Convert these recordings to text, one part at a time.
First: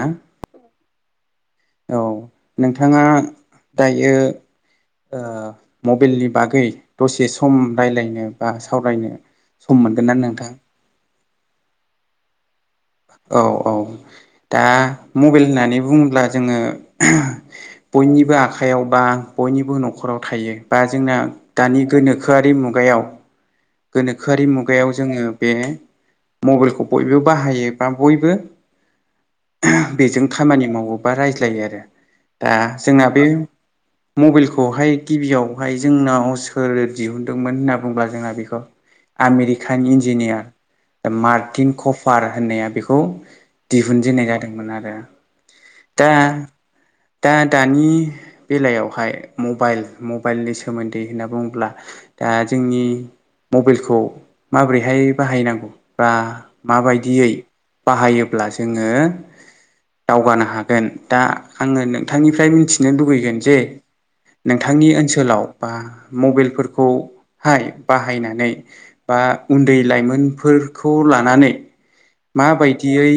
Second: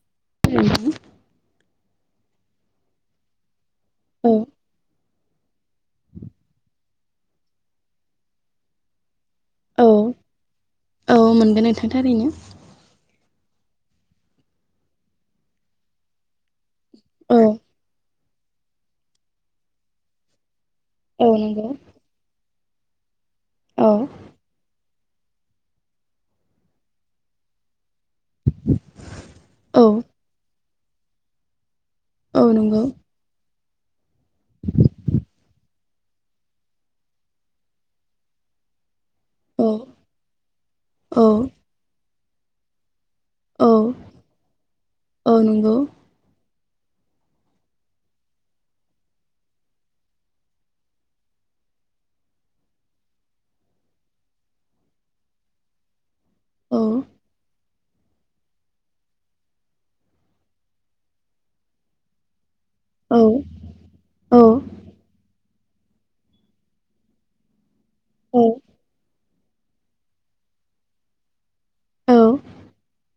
हो [unintelligible] औ नोंथाङा दायो ओ मबाइलनि बागै दसे सम रायज्लायनो बा सावरायनो सम औ मोनगोन ना नोंथां औ मोनगोन नोंथां थारैनो औ औ दा मबाइल होननानै बुङोब्ला जोङो औ बयनिबो आखाइयाव बा बयनिबो न'खराव थायो। बा जोंना औ नंगौ दानि गोनोखोआरि मुगायाव औ गोनोखोआरि मुगायाव जोङो बे मबाइलखौ बयबो बाहायो बा बयबो औ बेजों खामानि मावोबा रायज्लायो आरो औ दा नंगौ जोंना बे मबाइलखौहाय गिबियावहाय जोंनाव सोर दिहुनदोंमोन होनना बुंब्ला जोंहा बेखौ औ आमेरिकान इन्जिनियार दा औ मार्टिन कफार होननाया बेखौ औ दिहुनजेननाय जादोंमोन आरो औ नंगौ दा दा दानि बेलायावहाय मबाइल मबाइलनि सोमोन्दै होनना बुङोब्ला दा जोंनि मबाइलखौ माबोरैहाय बाहायनांगौ बा मा औ बायदियै बाहायोब्ला जोङो दावगानो हागोन दा आङो नोंथांनिफ्राय मिथि नो औ लुगैगोन जे औ नोंथांनि ओनसोलाव बा मबेलफोरखौहाय औ बाहायनानै बा उन्दै लाइमोनफोरखौ लानानै माबायदियै।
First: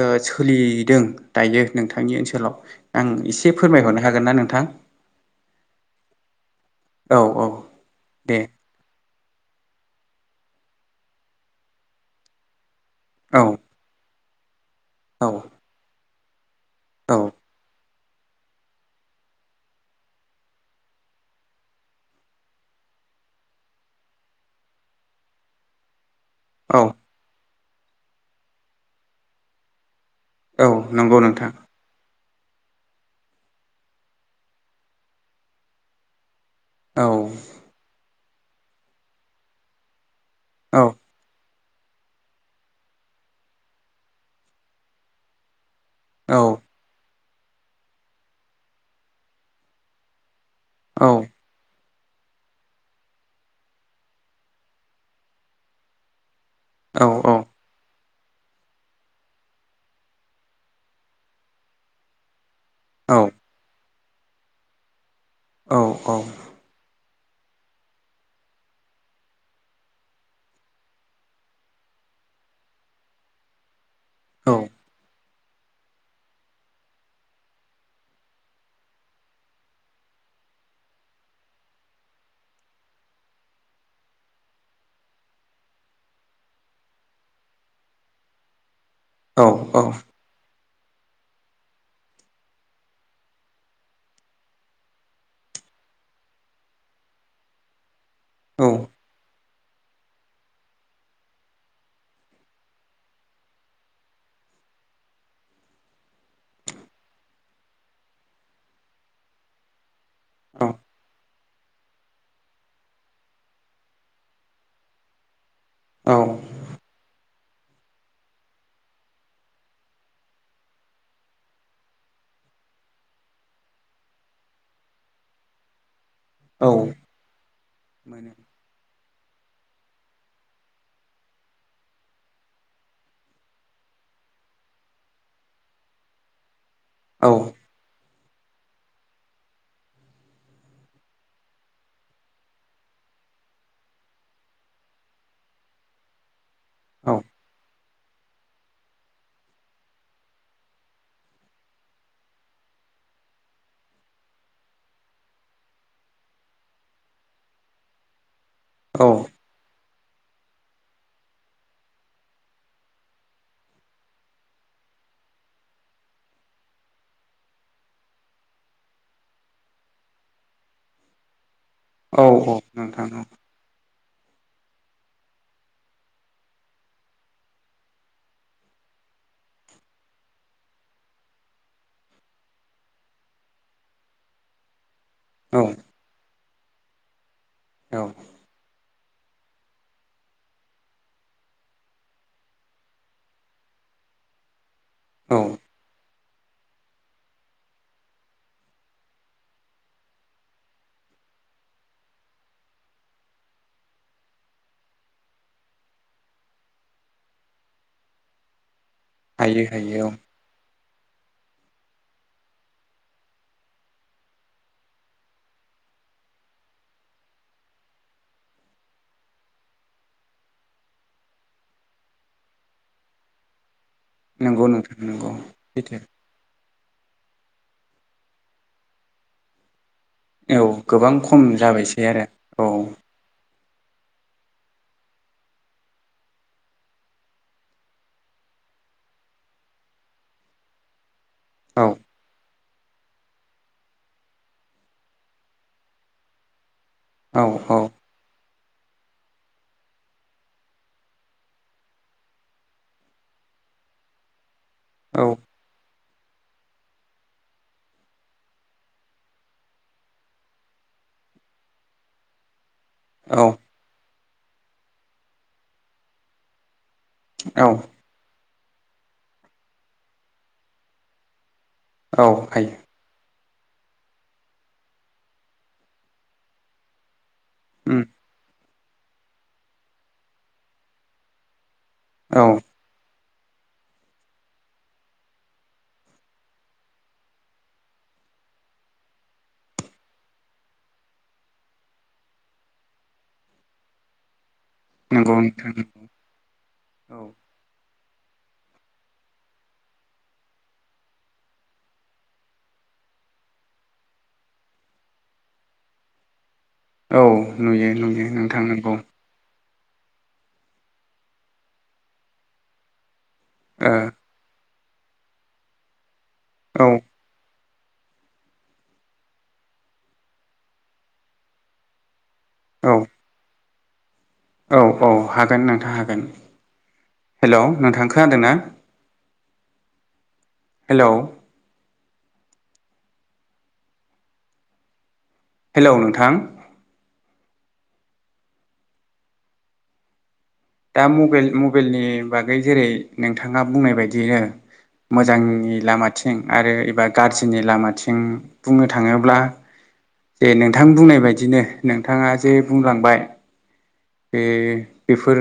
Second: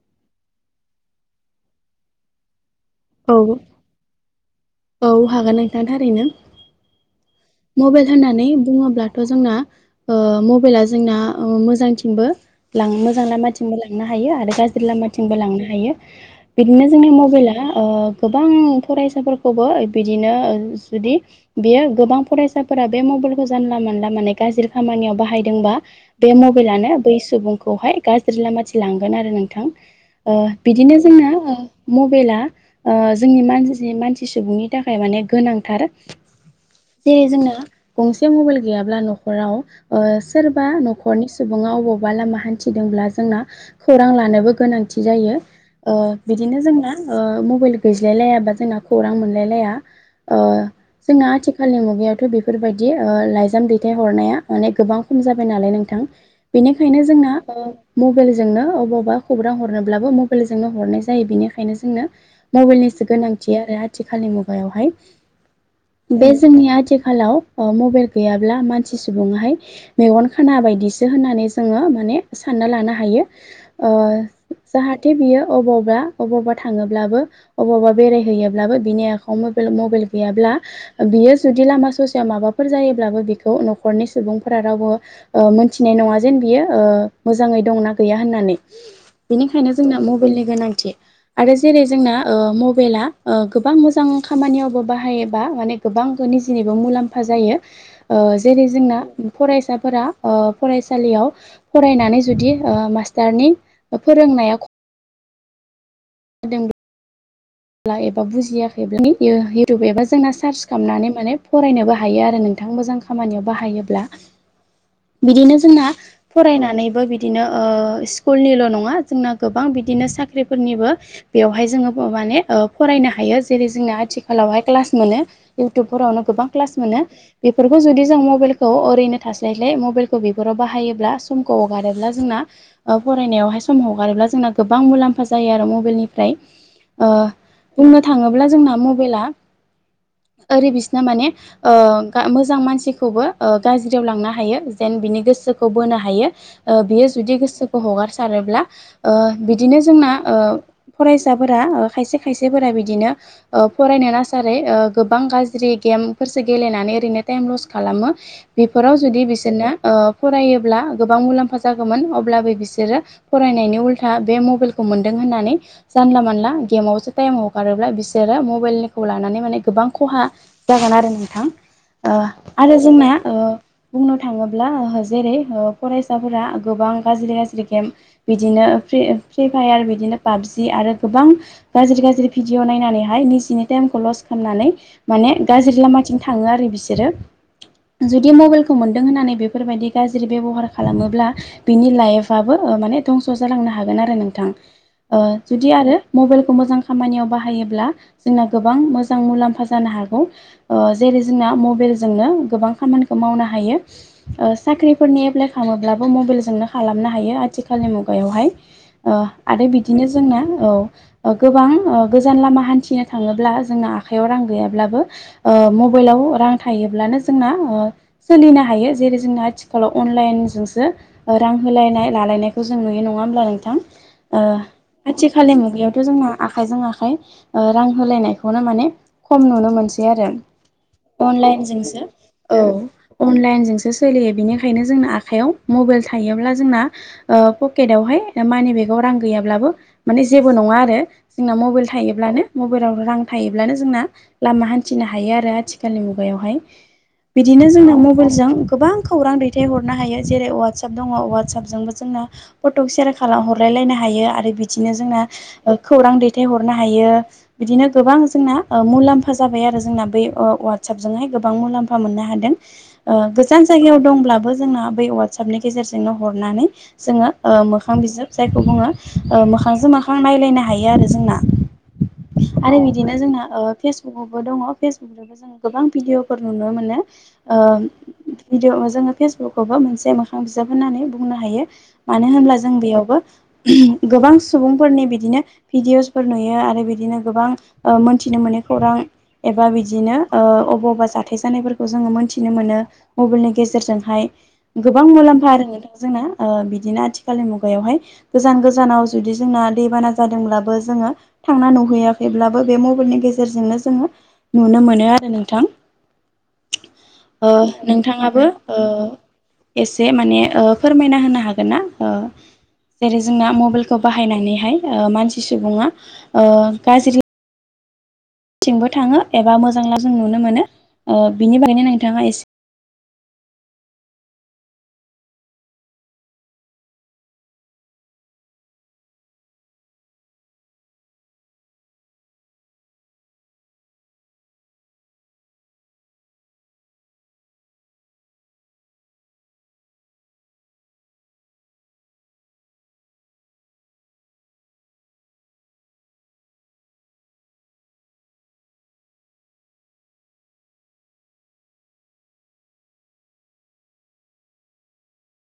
ओ सोलिदों दायो नोंथांनि ओनसोलाव आं औ एसे फोरमायहरनो हागोन ना नोंथां। औ हागोन नोंथां थारैनो औ औ मबेल दे होननानै बुङोब्ला। दाथ' जोंना ओ मबाइला जोंना ओ मोजांथिंबो। लां मोजां औ लामाथिंबो लांनो हायो आरो गाज्रि औ लामाथिंबो लांनो हायो। बिदिनो जोंनि औ मबाइला ओ गोबां फरायसाफोर बिदिनो जुदि बेयो गोबां फरायसाफोरा बे मबाइलखौ जानला मानला माने। गाज्रि खामानियाव बाहायदोंबा बे औ मबाइलानो बै सुबुंखौहाय गाज्रि लामाथिं लांगोन आरो नोंथां। ओ औ बिदिनो नंगौ जोंना नोंथां मबाइला ओ जोंनि मानसि मानसि। सुबुंनि थाखाय माने गोनांथार औ जेरै जोंना गं से मबाइल गैयाब्ला न'खराव सोरबा औ न'खरनि सुबुं अबावबा लामा हान्थिदोंब्ला जोंना खौरां लानोबो गोनांथि जायो। ओ औ बिदिनो जोंना मबाइल गैज्लायलायााबा जोंना खौरां मोनलायलाया। ओ औ जोंना आथिखालनि मुगा। बेयावथ' बेफोरबायदि ओ लाइजाम दैथाय हरनाया माने गोबां खम जाबाय नालाय नोंथां। बेनिखायनो औ जोंना ओ मबाइलजोंनो अबावबा खौरां हरनोब्लाबो मबाइलजोंनो हरनाय जायो बेनिखायनो जोंनो। मबाइलनिसो औ गोनांथि आरो आथिखालनि मुगायावहाय औ बे जोंनि आथिखाल आथिखालाव मबाइल गैयाब्ला मानसि सुबुङाहाय मेगन खाना बायदिसो होननानै जोङो। सानना लानो हायो। ओ औ जाहाथे बियो अबावबा अबावबा थाङोब्लाबो अबावबा बेराय होयोब्लाबो बिनि आखाइ मबाइल गैयाब्ला बियो जुदि लामा ससेयाव माबाफोर जायोबो। बिखौ न'खरनि सुबुंफोरा रावबो मोनथिनाय नङा जेन बियो मोजाङै दंना गैया होननानै। बेनिखायनो जोंना मबाइलनि गोनांथि आरो जेरै जोंना मबाइला। गोबां मोजां खामानियावबो बाहायोबा माने गोबां निजेनिबो मुलाम्फा जायो। ओ जेरै औ जोंना फरायसाफोरा फरायसालियाव फरायनानै जुदि मास्टारनि फोरोङो। नाय ख जादों ब्ला एबा बुजियाखैब्ला इउटुब एबा जोंना सार्च खालामनानै माने फरायनोबो हायो आरो नों थां मोजां खामानियाव बाहायोब्ला बिदिनो जोंना औ फनानैबो बि दिनो स्कुलनिल' नङा जोंना गोबां बिदिनो साख्रिफोरनिबो बेवहाय जोङो माने फरायनो हायो जेरै जोंना आथिखालावहाय क्लास मोनो। इयउटुब फोरावनो गोबां कस मोनो बेफोरखौ जुदि जों मोनो ओरैनो थास्लाय्लाय मबाइलखौ बेफोराव बाहायोब्ला समखौ हगारोब्ला जोंना फरायनायावहाय सम हगारोब्ला। जोंना गोबां मुलाम्फा जायो मबाइलनिफ्राय। ओ बुंनो थाङोब्ला जोंना मबाइला। ओरै बिसना माने मोजां मानसिखौबो गाज्रियाव लांनो हायो जेन बिनि गोसोखौ बोनो हायो बियो औ जुदि गोसोखौ हगारारोब्ला बिदिनो जों ना फरायसाफोरा खायसे खाय खायसेफोरा बिदिनो फरायनो नासारै गोबां गाज्रि गेमसो गेलेनानै ओरैनो टाइम लस खालामो बेफोराव औ जुदि बिसोरनो ओ फरायोब्ला गोबां मुलाम्फा जागौमोन अब्लाबो बिसोरो फरायनायनि उल्था बे मबाइलखौ मोनदों। होननानै जानला मानला गेमावसो टाइमाव हगारोब्ला बिसोरो मबाइलनिखौ लानानै माने गोबां खहा जागोन आरो नोंथां औ औ आरो नोंथां जोंना ओ बुंनो थाङोब्ला जेरै फरायसाफोरा गोबां गाज्रि गाज्रि गेम बिदिनो फ्रि फ्रि फायार बिदिनो पाबजि आरो गोबां गाज्रि गाज्रि भिडिअ नायनानैहाय निजिनि टाइमखौ लस खालामनानै माने औ गाज्रि लामाथिं थाङो आरो बिसोरो औ जुदि मबाइलखौ मोन दों होननानै बेफोरबायदि गाज्रि बेब'हार खालामोब्ला बिनि लाइफबो माने धंस' जालांनो हागोन नारो नोंथां औ जुदि आरो मबाइल खौ खानियाव बाहायोब्ला जोंना गोबां मोजां मुलामफा जानो हागौ जेरै जोंना ना मबाइल जोंनो गोबां खामानि मावनो हायो साख्रिफोरनि एपइ खालामोबबो मबाइल जों नो खालामनो हायो आथिखालनि मुगायावहाय हायो आरो हायो बिदिनो औ जोंना औ गोबां गोजान लामा हान्थिनो थाङोब्ला जोंना आखाइयाव रां गैयाब्लाबो मबाइलाव रां थायोब्लानो जोंना सोलिनो हायो जेरै जोंना आथिखालाव अनलाइनजोंसो रां होलायनाय लालायनायखौ जों नुयो नङा होमब्ला नोंथां नंगौ नोंथां नंगौ आथिखालनि मुगायाव सैथो आखाइजों आखाय रां होलायनायखौनो माने खम नुनो मोनसै आरो औ गोबां खम अनलाइन जोंसो जाबायसै आरो औ सोलियो बिनिखायनो जोंनो आखाइयाव मबाइल थायोब्ला जोंना पकेटावहाय मानि बेगाव रां गैया ब्लाबो माने जेबो नङा आरो जोंनाव मबाइल औ थायोबानो मबाइलाव रां थायोब्लानो जोंना लामा हान्थिनो हायो आरो आथिखालनि मुगायावहाय औ बिदिनो औ जोंना मबाइलजों गोबां खौरां दैथायहरनो हायो जेरै अवाटसप दङ अवाटसपजोंबो जोंना फट'शयार खालाम हरलाय लायनो हायो आरो बिदिनो औ जोंना खौरां दैथाय हरनो हायो बिदिनो गोबां जोंना मुलाम्फा जाबाय आरो जोंना बै अवाड साबजोंहाय गोबां मुलाम्फा मोननो हादों गोजान जायगायाव दंब्लाबो जोंना बै अवाटसपनि गेजेरजोंनो हरनानै जोङो औ मोखां बिजों जायखौ बुङो मोखांजों मोखां नायलायनो हायो आरो जोंना औ हायो आरो बिदिनो जोंना फेसबुकआवबो दङ फेसबुकजोंबो जोङो गोबां भिडिअफोर नुनो मोनो उम भिदिअ जोङो फेसबुकआवबो मोनसे मोखां बिजाब होननानै बुंनो हायो मानो औ होनब्ला जों बेयावबो गोबां सुबुंफोरनि बिदिनो भिडिअसफोर नुयो आरो बिदिनो गोबां मोनथिनो मोनै खौरां एबा बिदिनो ओ बबावबा जथाय जानायफोरखौ जोङो मोनथिनो मोनो मबाइलनि गेजेरजोंहाय गोबां मुलाम्फा आरो नोंथां जोंना बिदिनो आथिखालनि मुगायावहाय गोजान गोजानाव जुदि जोंना दैबाना जादोंब्लाबो जोङो थांना नुहैयाखैब्लाबो बे मबाइलनि गेजेरजोंनो जोङो नुनो मोनो आरो नोंथां [inaudible] औ औ नुयो नुयो नोंथाङाबो नोंथां नंगौ एसे माने फोरमायना होनो हागोनना जेरै जोंना ओ मबाइलखौ बाहायनानैहाय मानसि सुबुङा ओ औ गाज्रि थिंबो थाङो एबा मोजांब्ला जों नुनो मोनो बिनि बागायनो नोंथाङा एसे औ औ औ हागोन नोंथाङ हागोन हेल नोंथां खोादों ना हेलौ हेलौ नोंथां दा मबाइ मबाइलनि बागै जेरै नोंथाङा बुंनाय बायदिनो मोजांनि लामाथिं आरो एबा गाज्रिनि लामाथिं बुंनो थाङोब्ला जे नोंथां बुंनाय बायदिनो नोंथाङा जे बुंलांबाय बे बेफोर